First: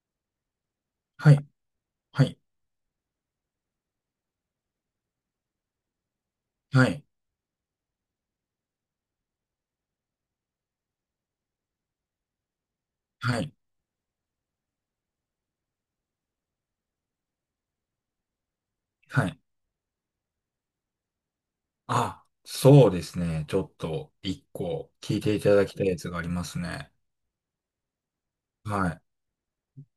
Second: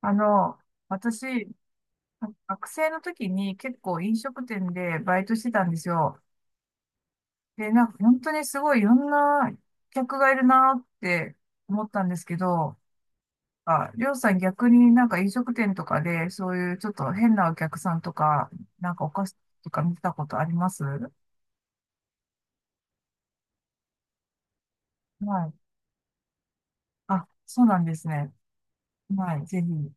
あの、はい、私、はい、学生の時に結構飲食店でバイトしてたんですよ。はい、で、なんか本当にすごいいろんな客がいるなって思ったんですけど、はい、あ、りょうさん逆になんか飲食店とかでそういうちょっと変なお客さんとか、なんかおは菓子い。とか見たことあります。あ、そうですね。ちょっと一個聞いていはい。ただきたいやつがありますね。あ、そうなんですね。はい、はい、ぜひ。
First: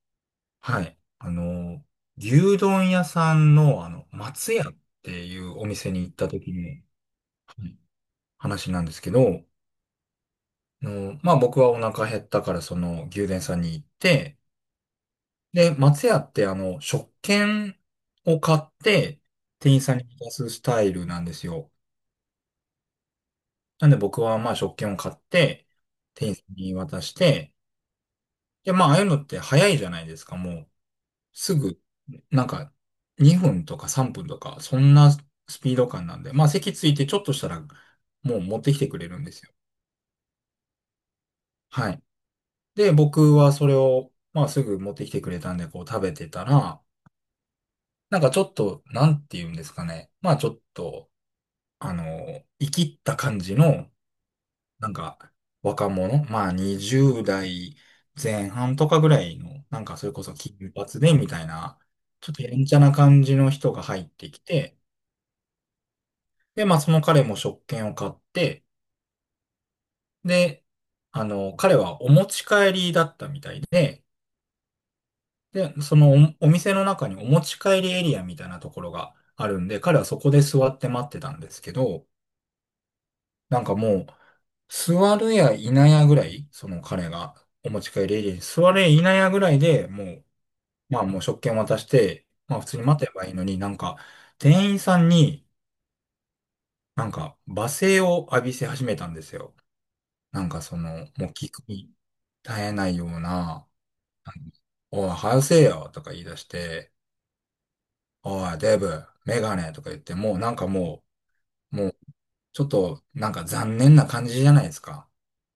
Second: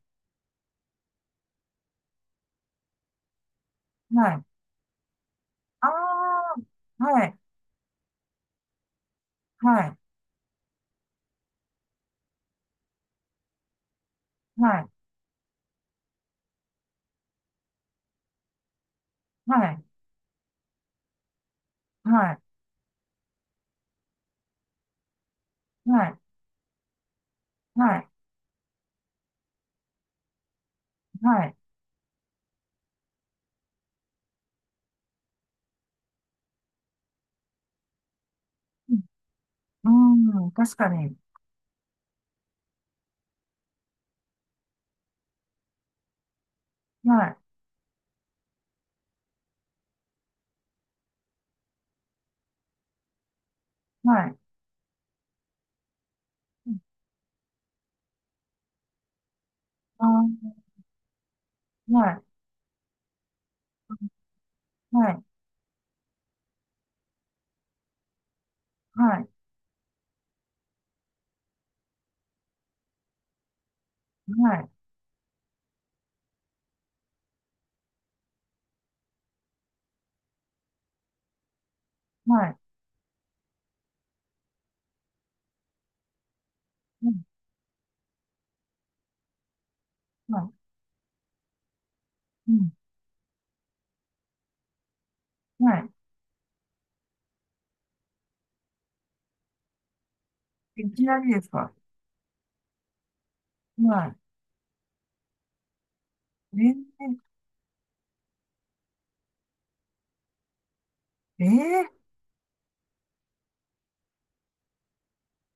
はい。牛丼屋さんの、はい。松屋っていうお店に行った時あに、あ、はい、はい、話なんですけど、はい、まあ僕はお腹減ったから、その牛丼屋さんに行って、はい、で、松屋って食券を買って、は店員い、さんに渡すスタイルなんですよ。はい、なんで僕はまあ食券を買って、はい、店員さんに渡して、はい、はい。で、まあああいうのって早いじゃないですか、もう。はすい。ぐ、なんか2分とか3分とか、そんなスピード感なんで、まあ席ついてちょっとしたら、もう持ってきてくれるんですよ。うん、確かに。はい。で、僕はそれを、まあすぐ持ってきてくれたんで、こう食べてたら、はい、なんかちょっと、なんて言うんですかね。まあちょっと、生きった感じの、はい。なんか、若者、まあうん。20代前半とかぐらいの、なんかあそれこそ金ー、髪でみたいな、はちょっい、とやんちゃな感じの人が入ってきて、はい、で、まあその彼も食券を買って、はい、で、彼はお持ち帰りだったみたいで、はい、で、お店の中にお持ち帰りエリアみたいなところがあるんで、彼はそこで座って待ってたんですけど、はい、なんかもう、座るやいなやぐらい、その彼うん、がお持ち帰りエリアに座るやいなやぐらいでもう、はまあもう食券渡して、い、うまあ普ん、通に待てばいいのになんか、店員さんにはい。なんか罵声を浴びせ始めたんですよ。なんかそいきの、なもうりです聞くか？に耐えないような、なはんかおい、早せえよとか言い出しい。て、おい、デブ、メガネとか言って、もうなんかもー、う、もえうちょっとなんか残念な感じじゃないですか。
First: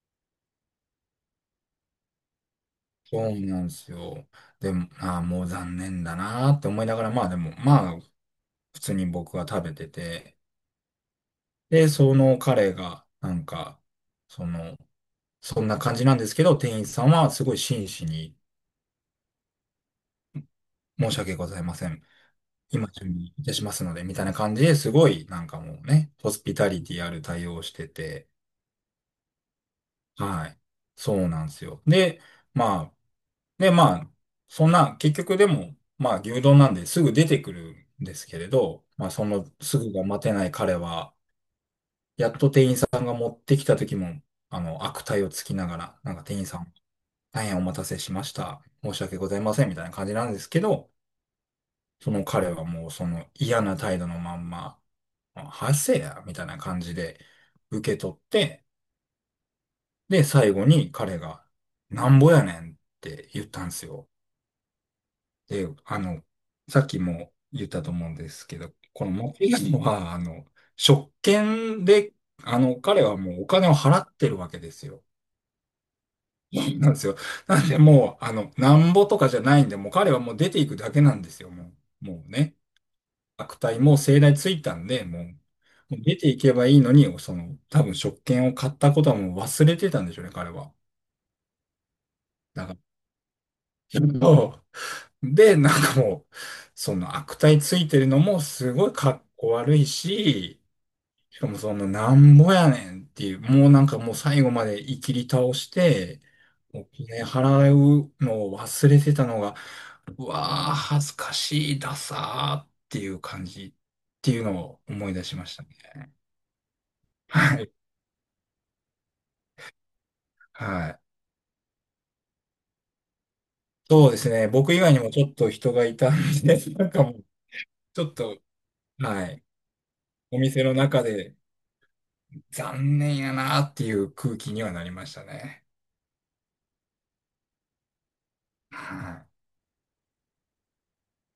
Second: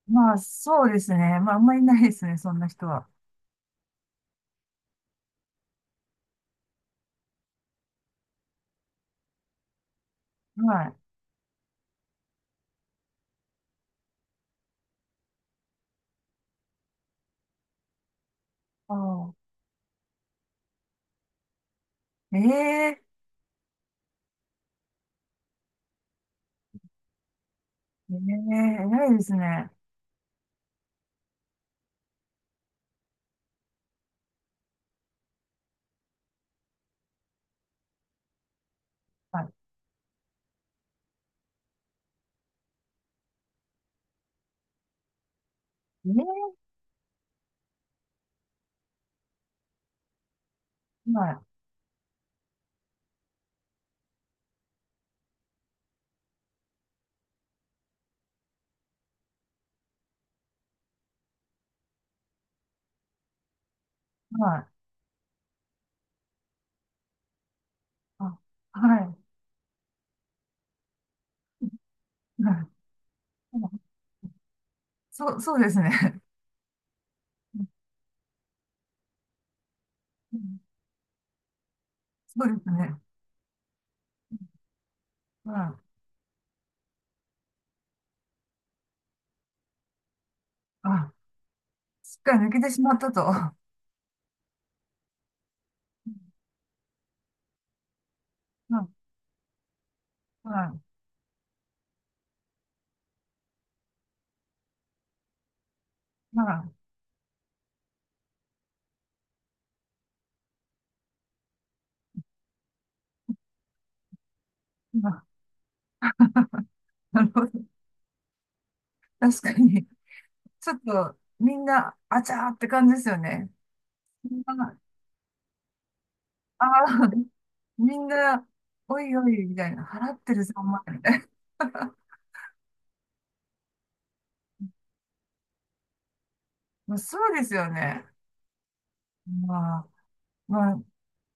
まあ、そうですね。まあ、あんまりいないですね、そんな人は。そうなんですよ。でも、ああ、もう残念だなーって思いながら、まあでも、まあ、普通に僕は食べてて、はい。で、その彼が、なんか、その、そんな感じなんですけど、店員さんはすごい真摯に、あー、申し訳ございません。今ええ準備いたしますので、みたいな感じですごい、なんかもうね、ホスピタリティある対応をしてー、て、ないですね。はい。そうなんですよ。まあ、で、まあ、そんな、結局でも、まあ、牛丼なんですぐ出てくるんですけれど、まあ、そのはすぐが待てない彼は、やっと手ってきた時も、悪態をつきながら、い。なんか店員えさえん、大変お待たせしました。申し訳ございません、みたいな感じなんですけど、ー、はい、その彼はもうその嫌な態度のまんま、はせや、みたいな感じで受け取って、で、最後に彼が、なんぼやねんって言ったんですよ。はい、で、さっきも言ったと思うんであ、すけど、このはモキガモは、職い、権で、はい。彼はもうお金を払ってるわけですよ。そう、そうですね。なんですよ。なんで、もう、なんぼとかじゃないんで、もう彼はもうう出ん。ていくだけなんですよ、もう。もうそうね。ですね。悪態も盛大ついたんで、もう、はもい。う出ていけばいいのに、その、多分職権を買ったことはもう忘れてたんでしょうね、彼は。あ、すっかり抜けだてから、しまったと。は で、なんかもう、その悪態ついてるのもすごいい、かっこ悪いし、はしかもそのなんぼやねんっていう、もうなんかもう最後までいきり倒して、い、はお金払うのを忘れてたのが、うわー、恥ずかしい、ダサーっていう感じっていうのをい。思はい出しい。ましたね。なるほど。はい。確かに、ちょっはい。と、みんな、あちゃーって感じですよね。そうですね。僕あ以外にもちょっと人がいたんで、あなんかもー、う、みちんょっと、な、おいはおい。い、みたいな、払っておるぞ、お店の前、み中たいな。で、残念やなっていう空気にはなりましたね。まあ、そうですよね。はい。まあ、まあ、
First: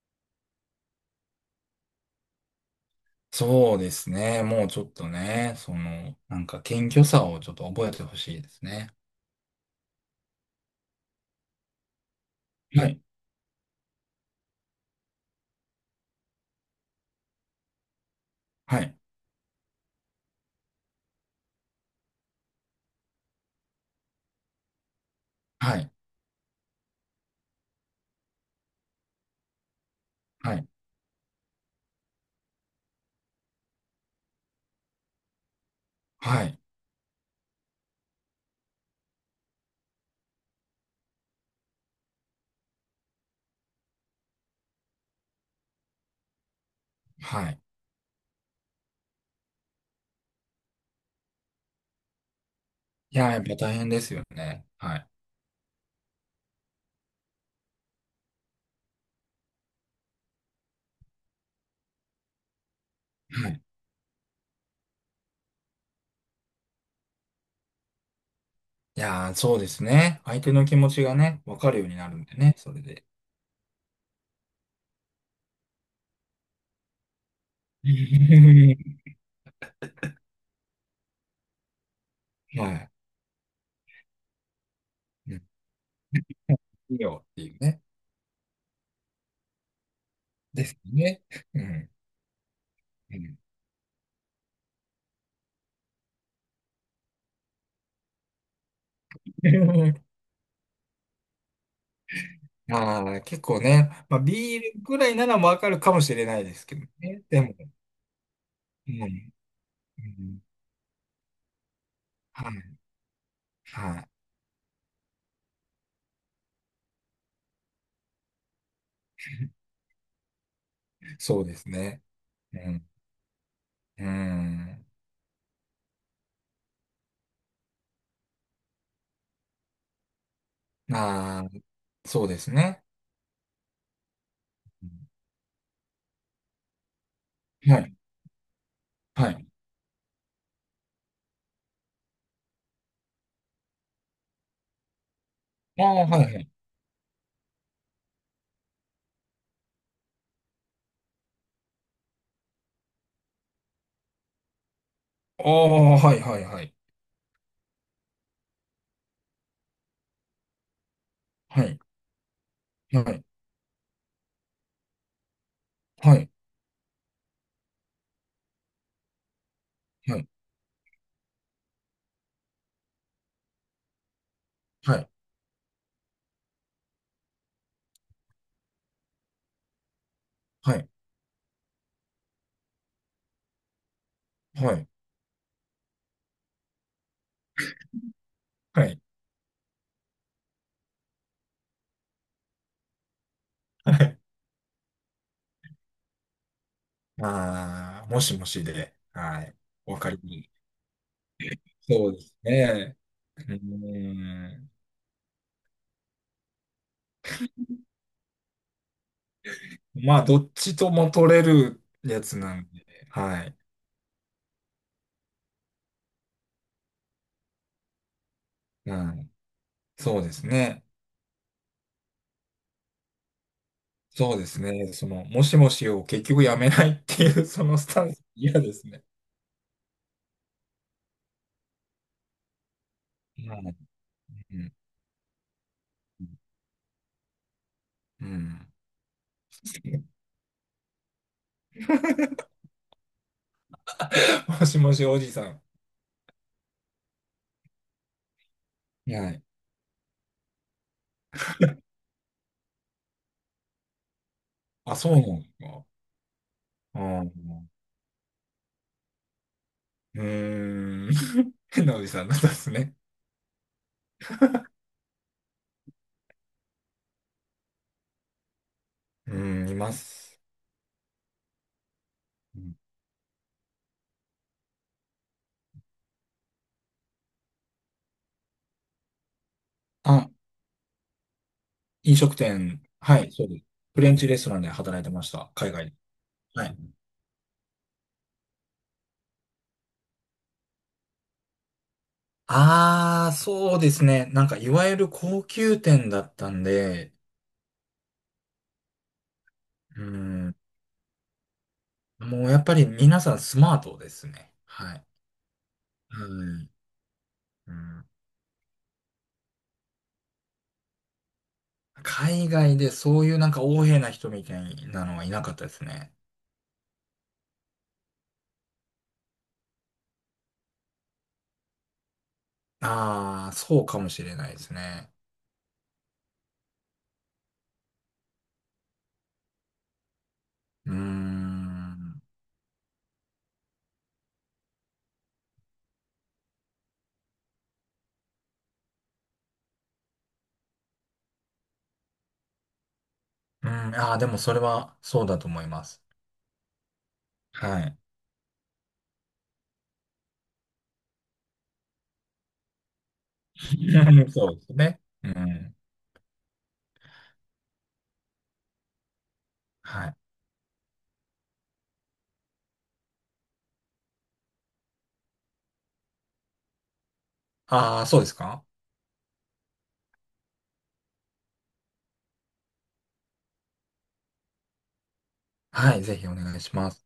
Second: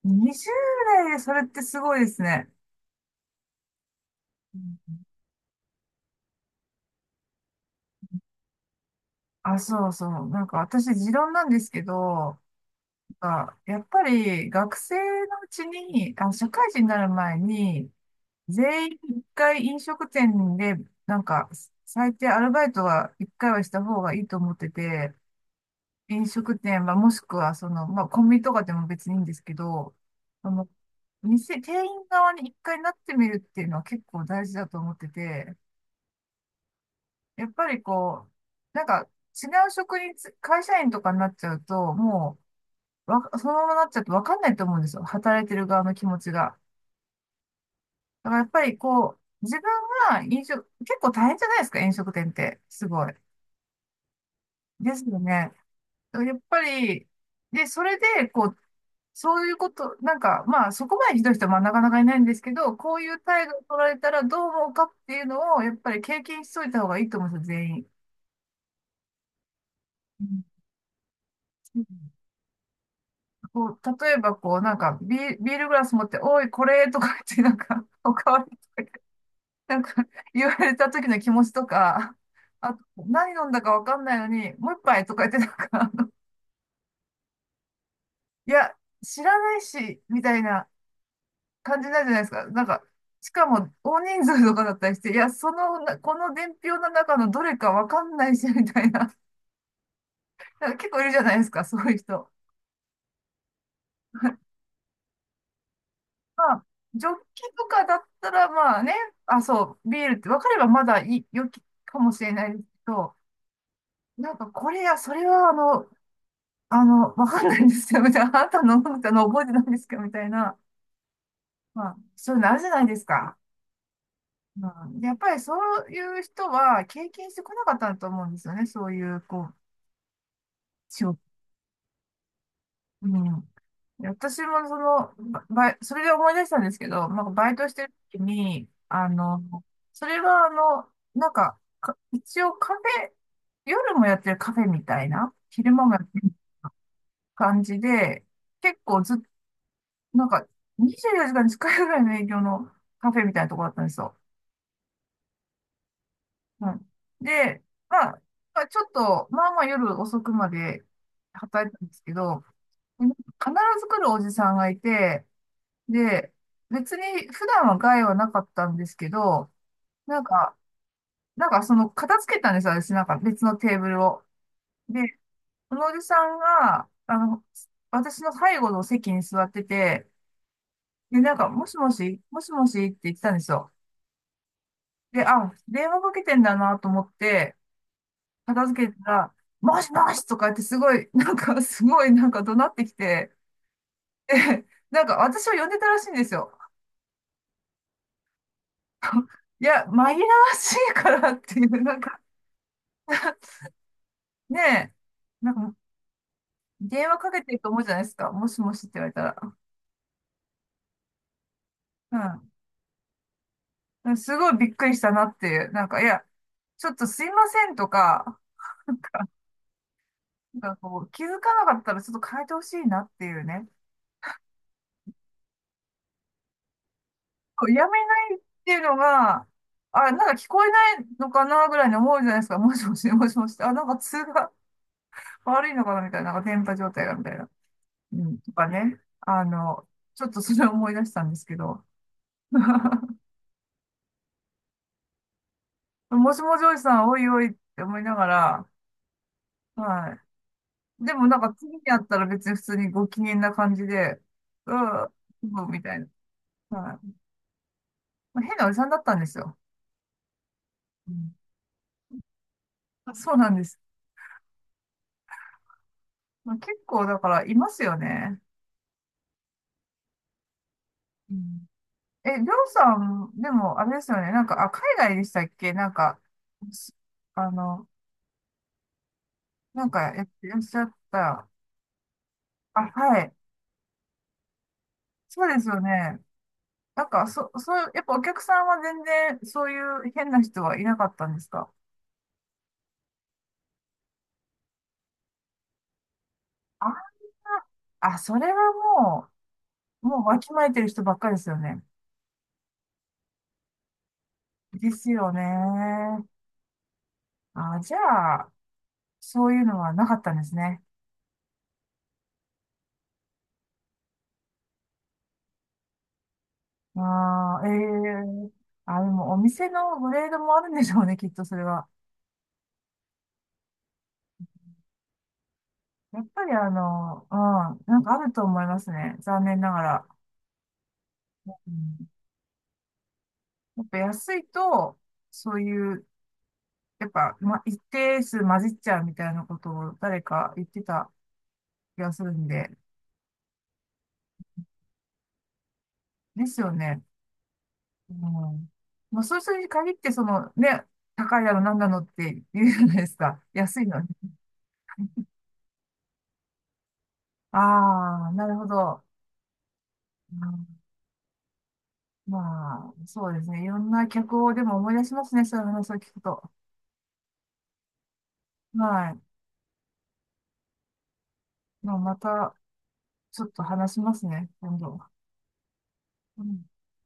20代でそれってすごいですね。そうですね。うもうちょっん。とね、その、なんか謙虚さをちょっと覚えてほしいですね。あ、そうそう。なんか私、持論なんですけど、はい。あ、やっぱり学生のうちに、あ、社会人になる前に、は全い。員一回飲食店で、なんか、最低アルバイトは一回はした方がいいと思ってて、はい。飲食店はもしくは、その、まあ、コンビニとかでも別にいいんですけど、そはの、い。店員側に一回なってみるっていうのは結構大事だと思ってて、はい。やっぱりこう、なんか、違う職につ、会社員とかになっちゃうと、もう、そのままなっちゃうとわかんないと思うんですよ。働いてる側の気持ちが。はい。だからやっぱりこう、自分が飲食、結構大変じゃないですか、飲食店って。すごい。いやー、やっぱ大変ですよね。ではすい。よね。だからやっぱり、で、それで、こう、そういうこと、なんか、まあ、そこまでひどい人はまあなかなかいないんですけど、こういう態は度をい。取られたらどう思うかっていうのを、やっぱり経験しといた方がいいと思うんですよ、全員。いやー、そうですね。う相ん。手の気持ちがね、わかるようになるんでね、それで。こう、例えば、こう、なんかビールグラス持って、おい、これとか言って、なんか、おかわりとか なんか 言われた時の気持ちとか、あと、は何飲んだかわかんないのに、もう一杯とかい。う言ん、ってなんか、いいよっていうね。いや、知らないし、みたいでなすね。う感じん。なんじゃないですか。なんか、うしん。 かも大人数とかだったりして、いや、そのな、この伝票の中のどれかわかんないし、みたいな。なんか結構いるじゃないですか、そういう人。ああ、結構ね。まあ、ビールぐらいならわかるかもしれなまいであ、すけどジョッね。でキも、とかだったら、まあうね、ん、あ、そう、ビうールって分ん、かればまだいい、良きかもしれなはいでい、すけど、はい。なんかこれや、それはあの、わかんないんですよ。みたいな。あなたの飲んだの覚えてないんですかみたいな。そうですまあ、ね。そういうのあうるじゃないん、ですか。ううん。ん、で、やっぱりそういう人は経験してこなかったんと思うんですよね。そういう、こう、仕事。ああ、そうですね。うん。で私もそうん、の、ばバイ、それで思い出したんですけど、まあ、バイトしはてるい、時に、あはの、い。それはあの、なんか、一応カフェ、夜もやってるカフェみたいな、昼あ間もやっあ、はてるい、はい。感じで、結構ずっなんか、24時間に使えるぐらいの営業のカフェみたいなとこだったんですよ。ああ、はい、はい、はうい。ん。で、まあ、まあ、ちょっと、まあまあ夜遅くまでは働いてい、たんですけど、は必い、ず来るおじさんがいて、はい、で、別に普段は害はなかったんですけど、はなんい、か、なんかその片付けたんですよ、私なんか別のテーブルを。はで、い、そのおじさんが、私の背後の席に座ってて、はい、で、なんか、もしもし、もしもしって言ってたんですよ。で、あ、電話かけてんだなと思って、片は付い、けはい。たら、もしもしとか言ってすごい、なんかすごいなんか怒鳴ってきて、はい、で、なんか私を呼んでたらしいんですよ。ああ、もしもしで、はい。いや、紛わらかわりに。しいからっていう、なんそうか、ですね。うねん、え、なんか電話かけてると思うじゃないですか。もしもしって言われたら。まあ、どっちとも取れるやつなんで、はい。うん。すごいびっくりしたなっていう、なんか、いや、ちょっとすいませんとか、うん。そうですなんかね。こう、気づかなかったらちょっと変えてほしいなっていうね。そうですね。その、もしもしを結局やめないっていう、そそうのやスめタンス、ないっ嫌てでいうすのね。が、あ、なんか聞こえないのかなぐらいに思うじゃないですか。もしもし、もしもはし。あ、い。なんか通がうん。悪いのかなみたいな、なんか電波状態がみたいな。ううん、とかん。ね。ちょっとそれを思い出したんですけど。もしもしおじさん。もしもジョイさん、おいおいって思いながら、はい。はい。でもなんか次に会ったら別に普通にご機嫌な感じで、うあ、ん、うそうなんですん、みか。たいな。はあい。ー。まあ変なおじさんだったんですよ。うーん。うん、変なおじさんなんですね。そうなんです。まあ、結構だからいますよね。うん、います。うん。え、りょううん。さん、でも、あれですよね。なんか、あ、海外でしたっけ？なんか、すあの、なんか、やっあ、てらっしゃった。飲食あ、店。ははい、い。そうです。フレンチレストランで働いてましそた。うです海よ外で。ね。はい。なんか、そう、やっぱお客さんは全然、そういう変な人はいなかったんですか？ああ、そうですね。なんか、いわゆる高級店だったんあで、あ、それはもうもうわきん、まえてる人ばっかりですよね。もうやっぱり皆さんスマートですね。ではい。すよね。うん、うあ、じん。ゃあ、そういうのはなかったんですね。海外でそういうなんか横柄な人みたいなのはいなかったですね。ああ、ええ。あ、でもお店のグレードもあるんでしょうね、きっとそれは。ああ、そうかもしれないですね。やっぱりうん、なんかあると思いますね。残念ながら。うーうん、ん。やっぱ安いと、そういう、やっぱ、ま、一定数混じっちゃうみたいなことを誰か言ってた気がするんで、うん、ああ、でもそれはそうだと思います。ですよね。はい。うん。まあ、そういう人に限って、その、ね、高いだの、なんだのって言うじゃないですか。安いのに。そうですね。うん。ああ、なるほど。はい。うん。まあ、そうですね。いろんな客をでも思い出しますね。そういう話を聞くと。ああ、そうですか。はい。まあ、また、ちょっと話しますね、今度。はい、ぜひおう願いんします。